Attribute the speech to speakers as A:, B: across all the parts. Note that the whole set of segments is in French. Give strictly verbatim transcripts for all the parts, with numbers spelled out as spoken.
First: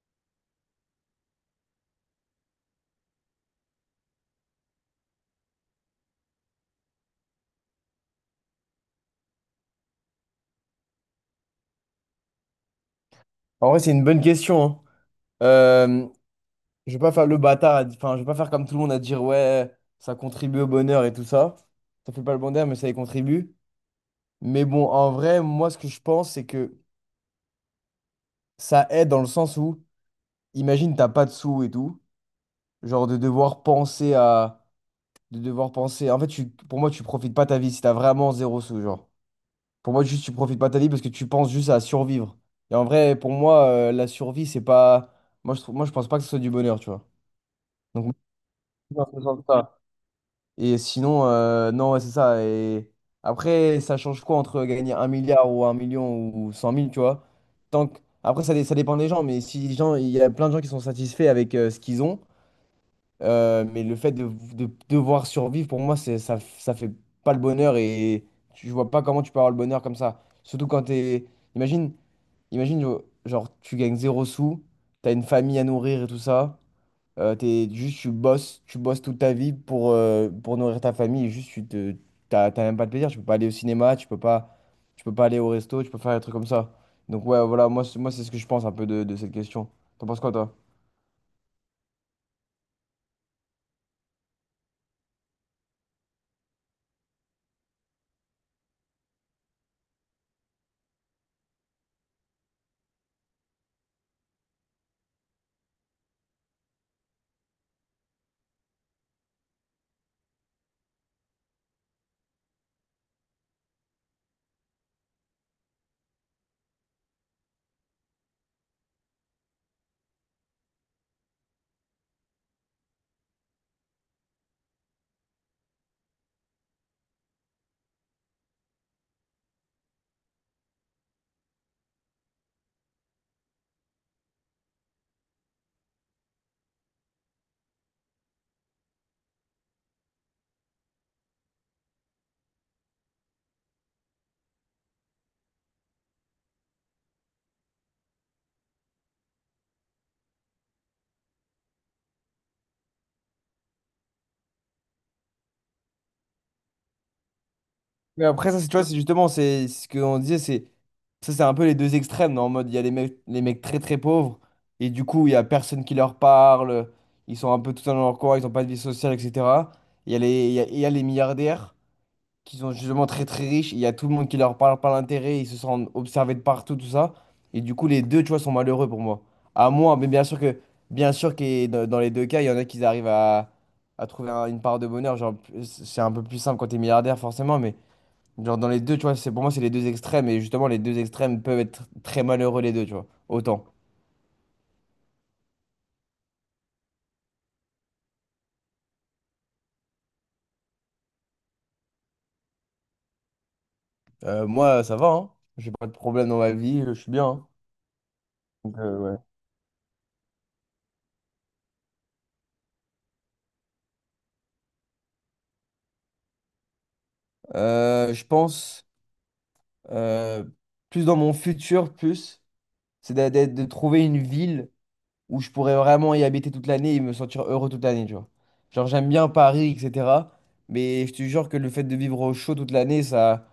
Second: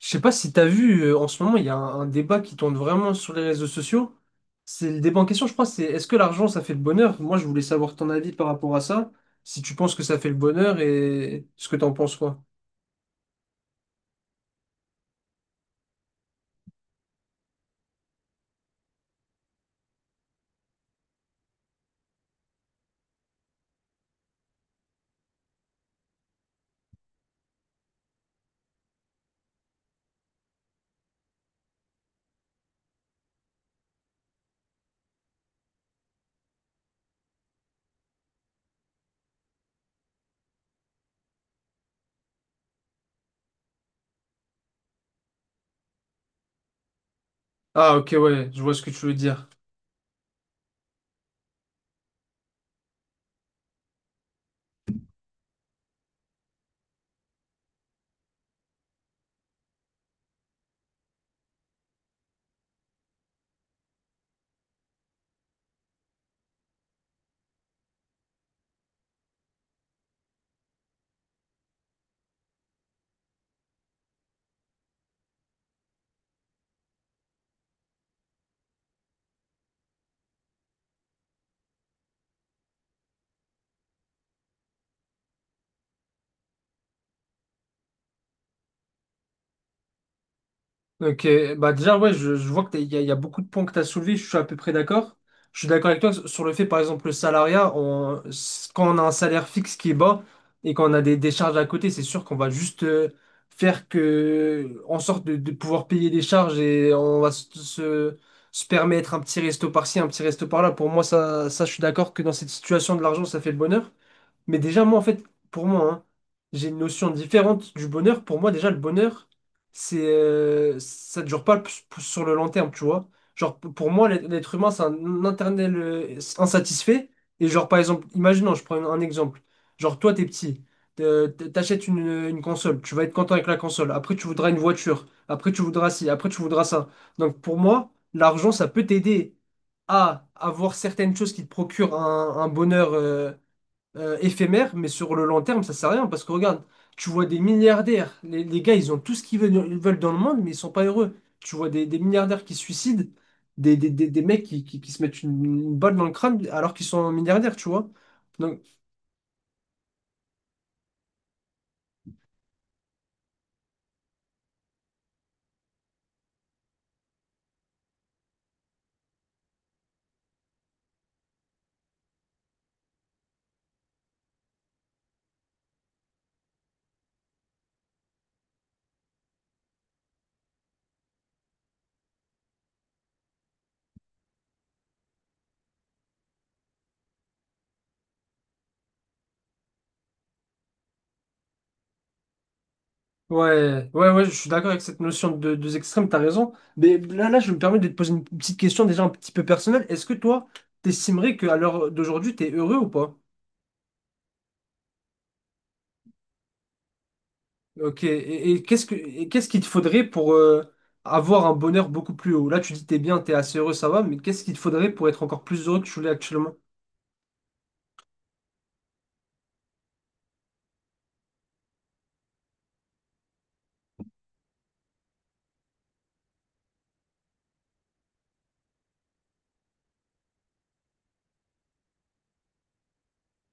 A: Je sais pas si t'as vu, euh, en ce moment, il y a un, un débat qui tourne vraiment sur les réseaux sociaux. C'est le débat en question, je crois, c'est est-ce que l'argent, ça fait le bonheur? Moi, je voulais savoir ton avis par rapport à ça. Si tu penses que ça fait le bonheur et ce que t'en penses, quoi.
B: En vrai, c'est une bonne question, hein. Euh, je vais pas faire le bâtard, à di- enfin, je vais pas faire comme tout le monde à dire ouais, ça contribue au bonheur et tout ça. Ça fait pas le bonheur, mais ça y contribue. Mais bon, en vrai, moi, ce que je pense, c'est que ça aide dans le sens où, imagine, t'as pas de sous et tout, genre de devoir penser à, de devoir penser. En fait, tu, pour moi, tu profites pas ta vie si t'as vraiment zéro sous, genre. Pour moi, juste, tu profites pas ta vie parce que tu penses juste à survivre. Et en vrai, pour moi, euh, la survie, c'est pas, moi, je trouve, moi, je pense pas que ce soit du bonheur, tu vois.
A: Ah, ok,
B: Donc
A: ouais, je vois ce que tu
B: dans
A: veux
B: ce
A: dire.
B: sens-là. Et sinon, euh, non, ouais, c'est ça. Et après, ça change quoi entre gagner un milliard ou un million ou cent mille, tu vois? Tant que- Après, ça, dé- ça dépend des gens, mais si les gens, il y a plein de gens qui sont satisfaits avec euh, ce qu'ils ont, euh, mais le fait de, de devoir survivre, pour moi, c'est, ça, ça fait pas le bonheur et tu- je vois pas comment tu peux avoir le bonheur comme ça. Surtout quand t'es. Imagine, imagine, genre, tu gagnes zéro sous, t'as une famille à nourrir et tout ça. Euh, t'es, juste, tu bosses, tu bosses toute ta vie pour, euh, pour nourrir ta famille. Et juste, tu te, t'as, t'as même pas de plaisir. Tu peux pas aller au cinéma, tu peux pas, tu peux pas aller au resto, tu peux faire des trucs comme ça. Donc, ouais, voilà, moi, c'est- moi c'est ce que je pense un peu de, de cette question. T'en penses quoi, toi?
A: Ok, bah déjà, ouais, je, je vois qu'il y a, il y a beaucoup de points que tu as soulevés, je suis à peu près d'accord. Je suis d'accord avec toi sur le fait, par exemple, le salariat, on- s- quand on a un salaire fixe qui est bas et qu'on a des, des charges à côté, c'est sûr qu'on va juste euh, faire que, en sorte de, de pouvoir payer des charges et on va se, se, se permettre un petit resto par-ci, un petit resto par-là. Pour moi, ça, ça, je suis d'accord que dans cette situation de l'argent, ça fait le bonheur. Mais déjà, moi, en fait, pour moi, hein, j'ai une notion différente du bonheur. Pour moi, déjà, le bonheur, c'est, euh, ça ne dure pas p- p- sur le long terme, tu vois. Genre, p- pour moi, l'être l'être humain, c'est un internel euh, insatisfait. Et genre, par exemple, imaginons, je prends un, un exemple. Genre, toi, t'es petit, te- te- t'achètes une, une console, tu vas être content avec la console. Après, tu voudras une voiture. Après, tu voudras ci. Après, tu voudras ça. Donc, pour moi, l'argent, ça peut t'aider à avoir certaines choses qui te procurent un, un bonheur. euh, euh, éphémère, mais sur le long terme, ça sert à rien parce que regarde, tu vois des milliardaires, les, les gars, ils ont tout ce qu'ils veulent, ils veulent dans le monde, mais ils sont pas heureux. Tu vois des, des milliardaires qui se suicident, des, des, des, des mecs qui, qui, qui se mettent une, une balle dans le crâne alors qu'ils sont milliardaires, tu vois.
B: Mais après,
A: Donc,
B: ça, c'est, tu vois, c'est justement, c'est c'est ce qu'on disait, c'est ça, c'est un peu les deux extrêmes. Non, en mode, il y a les mecs, les mecs très très pauvres, et du coup, il y a personne qui leur parle, ils sont un peu tout seuls dans leur coin, ils ont pas de vie sociale, et cætera. Il y a les, il y a il y a les milliardaires qui sont justement très très riches, il y a tout le monde qui leur parle par l'intérêt, ils se sentent observés de partout, tout ça. Et du coup, les deux, tu vois, sont malheureux pour moi. À moi, mais bien sûr que, bien sûr que dans dans les deux cas, il y en a qui arrivent à, à trouver un- une part de bonheur. Genre, c'est un peu plus simple quand t'es milliardaire, forcément, mais genre dans les deux, tu vois, c'est pour moi, c'est les deux extrêmes. Et justement, les deux extrêmes peuvent être très malheureux, les deux, tu vois. Autant.
A: ouais, ouais, ouais, je suis d'accord avec cette notion de deux extrêmes, t'as raison. Mais là, là, je me permets de te poser une petite question déjà un petit peu personnelle. Est-ce que toi, t'estimerais qu'à l'heure d'aujourd'hui, t'es heureux ou pas?
B: Euh, moi, ça va, hein. J'ai pas de problème dans ma vie, je suis bien, hein.
A: Ok, et, et
B: Donc,
A: qu'est-ce que,
B: euh, ouais.
A: et qu'est-ce qu'il te faudrait pour euh, avoir un bonheur beaucoup plus haut? Là, tu dis t'es bien, t'es assez heureux, ça va, mais qu'est-ce qu'il te faudrait pour être encore plus heureux que tu l'es actuellement?
B: Euh, je pense euh, plus dans mon futur, plus. C'est d'a- d'a- de, trouver une ville où je pourrais vraiment y habiter toute l'année et me sentir heureux toute l'année, tu vois. Genre, j'aime bien Paris, et cætera. Mais je te jure que le fait de vivre au chaud toute l'année, ça,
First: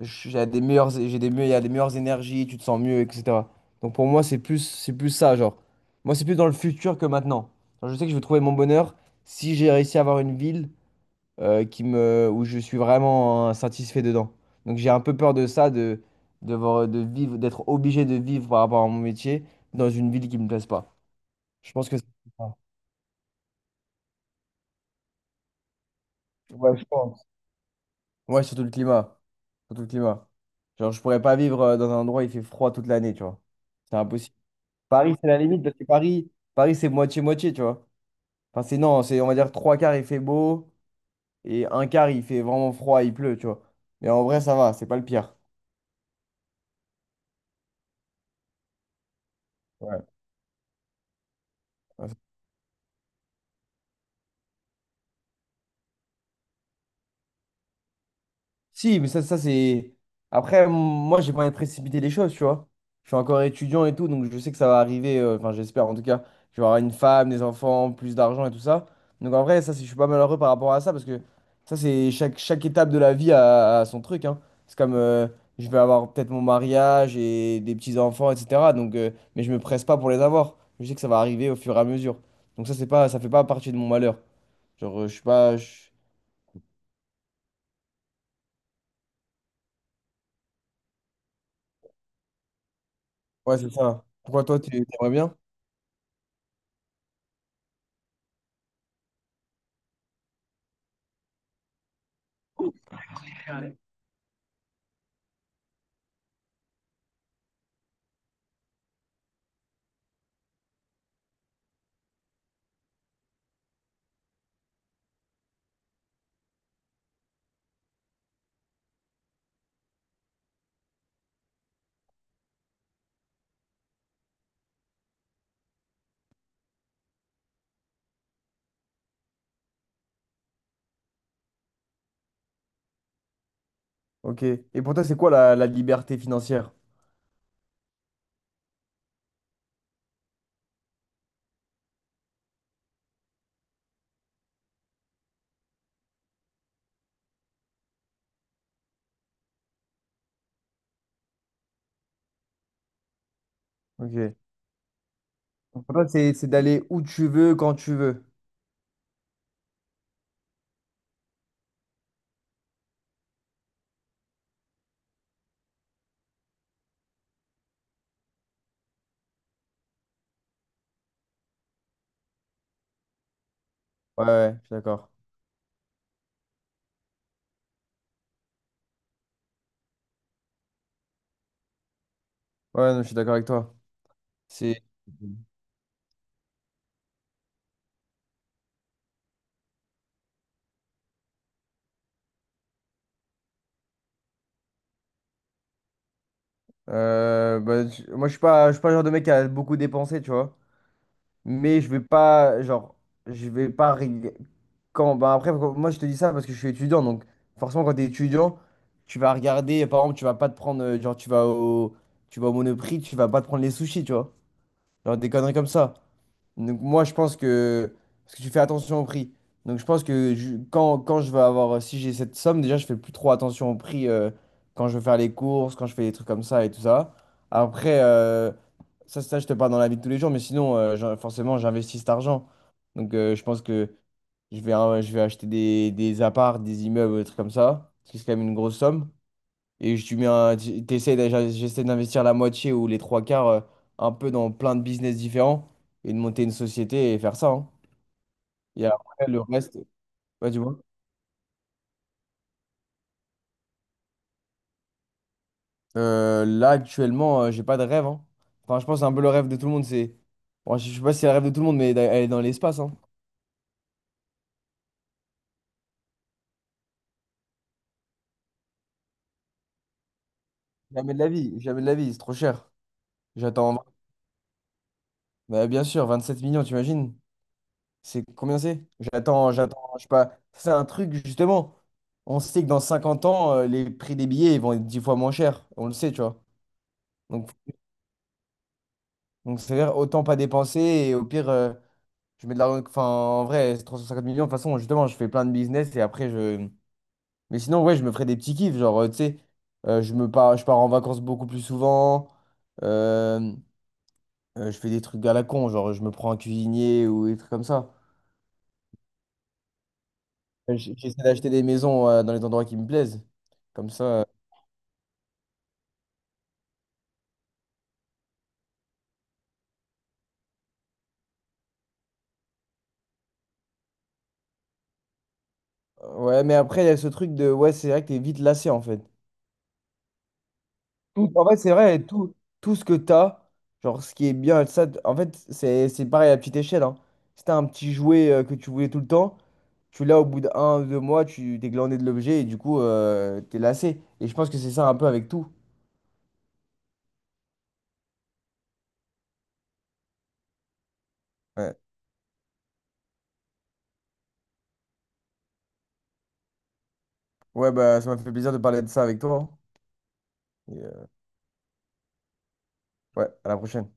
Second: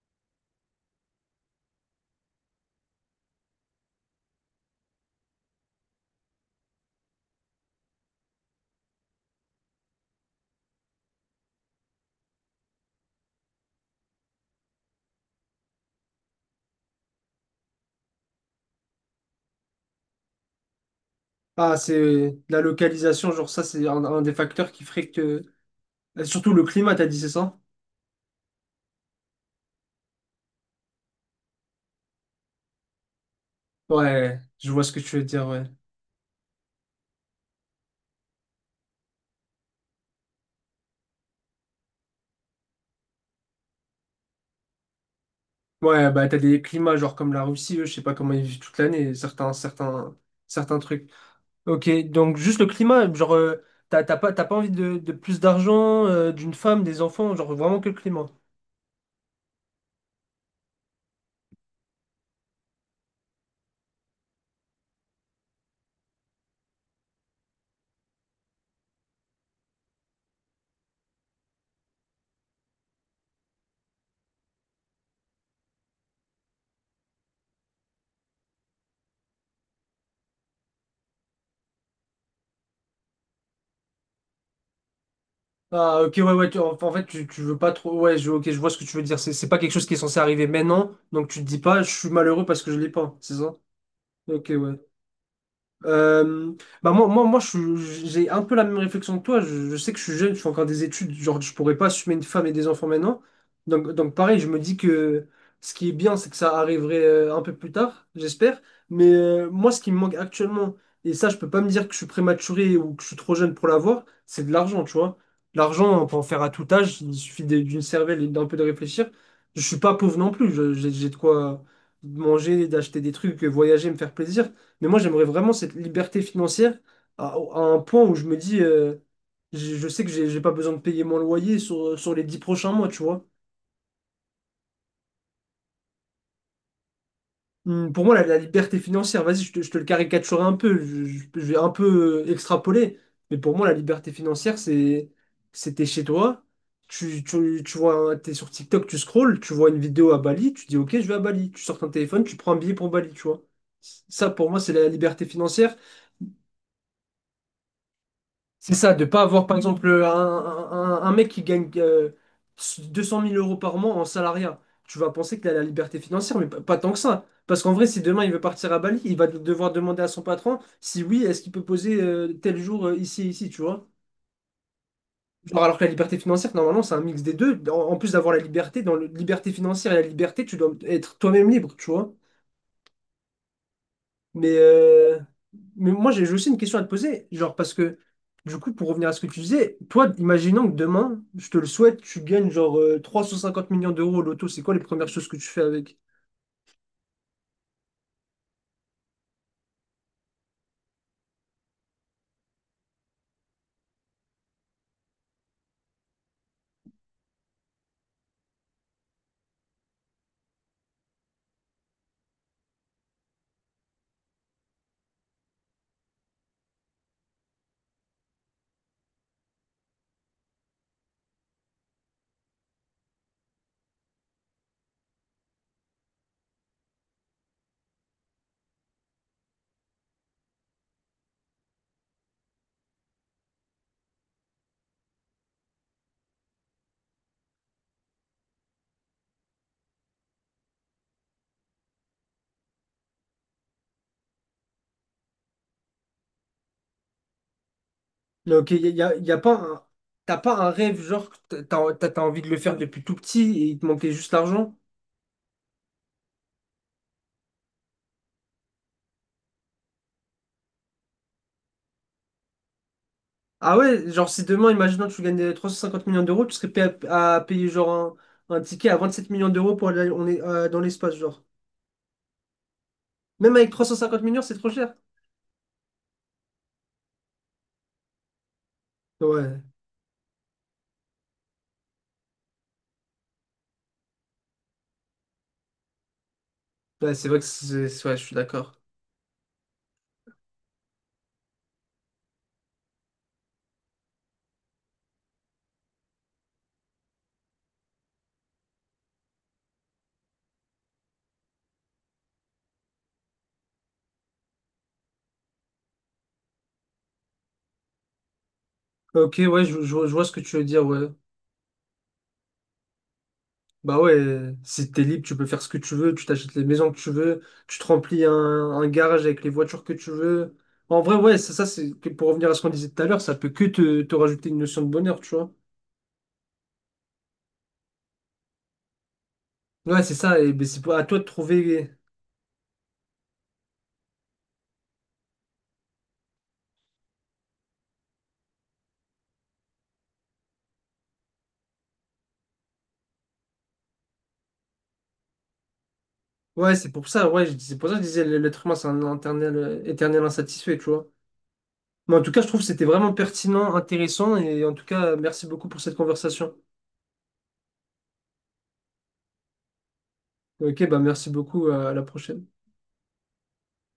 B: j'ai des meilleures, j'ai des, me- il y a des meilleures énergies, tu te sens mieux, et cætera. Donc pour moi, c'est plus, c'est plus ça, genre. Moi, c'est plus dans le futur que maintenant. Genre, je sais que je vais trouver mon bonheur si j'ai réussi à avoir une ville euh, qui me, où je suis vraiment euh, satisfait dedans. Donc j'ai un peu peur de ça, de, de, voir- de vivre, d'être obligé de vivre par rapport à mon métier dans une ville qui me plaise pas. Je
A: Ah,
B: pense que c'est
A: c'est
B: ça.
A: la localisation, genre ça, c'est un, un des facteurs qui ferait que. Euh, Surtout le
B: Ouais, je
A: climat, t'as dit,
B: pense.
A: c'est ça?
B: Ouais, surtout le climat. Surtout le climat. Genre, je pourrais pas vivre euh, dans un endroit où il fait froid toute l'année, tu vois. C'est impossible.
A: Ouais, je vois ce que
B: Paris,
A: tu veux
B: c'est la
A: dire,
B: limite,
A: ouais.
B: parce que Paris, Paris, c'est moitié-moitié, tu vois. Enfin, c'est non, c'est, on va dire, trois quarts, il fait beau, et un quart, il fait vraiment froid, il pleut, tu vois. Mais en vrai, ça va, c'est pas le pire.
A: Ouais, bah t'as des climats, genre comme la Russie, eux, je sais pas comment ils vivent toute l'année, certains,
B: Ouais.
A: certains, certains trucs. Ok,
B: Ouais,
A: donc juste le climat, genre, euh, t'as t'as pas, t'as pas envie de, de plus d'argent, euh, d'une femme, des enfants, genre vraiment que le climat.
B: si, mais ça, ça c'est. Après, m- moi, j'ai pas envie de précipiter les choses, tu vois. Je suis encore étudiant et tout, donc je sais que ça va arriver. euh, Enfin, j'espère en tout cas. Je vais avoir une femme, des enfants, plus d'argent et tout ça. Donc en vrai, ça, c'est- je suis pas malheureux par rapport à ça parce que ça, c'est chaque, chaque étape de la vie a, a son truc, hein. C'est comme euh, je vais avoir peut-être mon mariage et des petits-enfants, et cætera. Donc, euh, mais je me presse pas pour les avoir. Je sais que ça va arriver au fur et à mesure. Donc ça, c'est pas, ça fait pas partie de mon malheur. Genre, euh, je suis pas. Je-
A: Ah, ok, ouais, ouais, tu- en en fait, tu, tu veux pas trop. Ouais, je, ok, je vois ce que tu veux dire. C'est c'est pas quelque chose qui est censé arriver maintenant, donc tu te dis pas, je suis malheureux parce que je l'ai pas, c'est ça?
B: Ouais, c'est ça. Pourquoi
A: Ok,
B: toi, tu
A: ouais.
B: aimerais bien?
A: Euh, Bah moi, moi, moi je suis- j'ai un peu la même réflexion que toi. Je, je sais que je suis jeune, je fais encore des études. Genre, je pourrais pas assumer une femme et des enfants maintenant. Donc, donc pareil, je me dis que ce qui est bien, c'est que ça arriverait euh, un peu plus tard, j'espère. Mais euh, moi, ce qui me manque actuellement, et ça, je peux pas me dire que je suis prématuré ou que je suis trop jeune pour l'avoir, c'est de l'argent, tu vois. L'argent, on peut en faire à tout âge. Il suffit de- d'une cervelle et d'un peu de réfléchir. Je suis pas pauvre non plus. Je- J'ai j'ai de quoi manger, d'acheter des trucs, voyager, me faire plaisir. Mais moi, j'aimerais vraiment cette liberté financière à, à un point où je me dis, euh, je, je sais que j'ai j'ai pas besoin de payer mon loyer sur, sur les dix prochains mois, tu vois.
B: Ok. Et pour toi, c'est quoi la, la liberté financière?
A: Hum, Pour moi, la, la liberté financière, vas-y, je te, je te le caricaturerai un peu, je, je- je vais un peu euh, extrapoler, mais pour moi, la liberté financière, c'est c'est t'es chez toi, tu, tu, tu vois, un- t'es sur TikTok, tu scrolles, tu vois une vidéo à Bali, tu dis, ok, je vais à Bali, tu sors ton téléphone, tu prends un billet pour Bali, tu vois. Ça,
B: Ok.
A: pour moi, c'est la liberté financière.
B: Donc, pour toi, c'est c'est d'aller où tu veux, quand tu veux.
A: C'est ça, de pas avoir par exemple un, un- un mec qui gagne euh, 200 000 euros par mois en salariat. Tu vas penser qu'il a la liberté financière, mais pas, pas tant que ça. Parce qu'en vrai, si demain il veut partir à Bali, il va devoir demander à son patron si oui, est-ce qu'il peut poser euh, tel jour euh, ici, ici, tu vois.
B: Ouais, ouais, je suis d'accord.
A: Genre, alors que la liberté financière, normalement, c'est un mix des deux. En, en plus d'avoir la liberté, dans la liberté financière et la liberté, tu dois être toi-même libre, tu vois.
B: Ouais, non, je suis d'accord avec toi.
A: Mais,
B: C'est.
A: euh, mais moi, j'ai j'ai aussi une question à te poser. Genre, parce que, du coup, pour revenir à ce que tu disais, toi, imaginons que demain, je te le souhaite, tu gagnes genre euh, trois cent cinquante millions d'euros au loto, c'est quoi les premières choses que tu fais avec?
B: Euh, bah, je- moi, je suis pas, je suis pas le genre de mec qui a beaucoup dépensé, tu vois. Mais je vais pas, genre, je vais pas. rég- Quand, bah après, quand- moi, je te dis ça parce que je suis étudiant. Donc, forcément, quand tu es étudiant, tu vas regarder. Par exemple, tu vas pas te prendre. euh, Genre, tu vas au, tu vas au Monoprix, tu vas pas te prendre les sushis, tu vois. Genre, des conneries comme ça. Donc moi, je pense que... Parce que tu fais attention au prix. Donc je pense que je- quand, quand je vais avoir... Si j'ai cette somme, déjà, je fais plus trop attention au prix euh, quand je veux faire les courses, quand je fais des trucs comme ça et tout ça. Après, euh, ça, ça, je te parle dans la vie de tous les jours, mais sinon, euh, j'en- forcément, j'investis cet argent. Donc euh, je pense que je vais, euh, je vais acheter des, des apparts, des immeubles, des trucs comme ça. Parce que c'est quand même une grosse somme. Et je mets un- t'essaies d'aj- j'essaie d'investir la moitié ou les trois quarts euh, un peu dans plein de business différents et de monter une société et faire ça, hein.
A: Là, ok, y
B: Et
A: a, y a-
B: après,
A: y a
B: le
A: pas
B: reste,
A: un- t'as
B: ouais,
A: pas
B: tu
A: un
B: vois.
A: rêve, genre, que t'as, t'as, t'as envie de le faire depuis tout petit et il te manquait juste l'argent?
B: Euh, là, actuellement, euh, j'ai pas de rêve, hein. Enfin, je pense un peu le rêve de tout le monde, c'est. Bon, je je sais pas si c'est le rêve de tout le monde, mais d'aller dans l'espace, hein.
A: Ah ouais, genre, si demain, imaginons que tu gagnes euh, trois cent cinquante millions d'euros, tu serais prêt à, à payer genre un, un ticket à vingt sept millions d'euros pour aller on est, euh, dans
B: Jamais
A: l'espace,
B: de la
A: genre.
B: vie, jamais de la vie, c'est trop cher.
A: Même avec
B: J'attends.
A: trois cent cinquante millions, c'est trop cher.
B: Bah, bien sûr, vingt sept millions, t'imagines? C'est combien c'est? J'attends,
A: Ouais.
B: j'attends, je sais pas. C'est un truc, justement. On sait que dans cinquante ans, euh, les prix des billets ils vont être dix fois moins chers. On le sait, tu vois.
A: Bah, c'est vrai que
B: Donc,
A: c'est... c'est- ouais, je suis d'accord.
B: donc c'est-à-dire, autant pas dépenser. Et au pire, euh, je mets de l'argent. Enfin, en vrai, c'est trois cent cinquante millions. De toute façon, justement, je fais plein de business et après, je. Mais sinon, ouais, je me ferais des petits kiffs. Genre, euh, tu sais, euh, je me pars, je pars en vacances beaucoup plus souvent. Euh, euh, je fais des trucs à la con. Genre, je me prends un cuisinier ou des trucs comme ça.
A: Ok, ouais, je, je vois je vois ce que tu veux
B: Euh,
A: dire,
B: j-
A: ouais.
B: J'essaie d'acheter des maisons, euh, dans les endroits qui me plaisent. Comme
A: Bah
B: ça.
A: ouais, si t'es libre, tu peux faire ce que tu veux, tu t'achètes les maisons que tu veux, tu te remplis un, un garage avec les voitures que tu veux. En vrai, ouais, ça, ça c'est que pour revenir à ce qu'on disait tout à l'heure, ça peut que te, te rajouter une notion de bonheur, tu vois.
B: Ouais, mais après, il y a ce truc de, ouais, c'est vrai que t'es vite lassé, en fait.
A: Ouais, c'est ça, et ben, c'est pour- à toi de
B: Tout, en fait, c'est
A: trouver.
B: vrai, tout, tout ce que t'as, genre, ce qui est bien, ça, t- en fait, c'est, c'est pareil à petite échelle, hein. Si t'as un petit jouet euh, que tu voulais tout le temps, tu l'as au bout d'un, ou deux mois, tu t'es glandé de l'objet et du coup, euh, t'es lassé. Et je pense que c'est ça un peu avec tout.
A: Ouais, c'est pour ça, ouais, je- c'est pour ça que je disais l'être humain, c'est un éternel, euh, éternel insatisfait, tu vois.
B: Ouais.
A: Mais en tout cas, je trouve que c'était vraiment pertinent, intéressant, et en tout cas, merci beaucoup pour cette conversation.
B: Ouais, bah, ça m'a fait plaisir de parler de ça avec toi, hein. Et,
A: Ok, bah
B: euh,
A: merci beaucoup, euh, à la prochaine.
B: ouais, à la prochaine.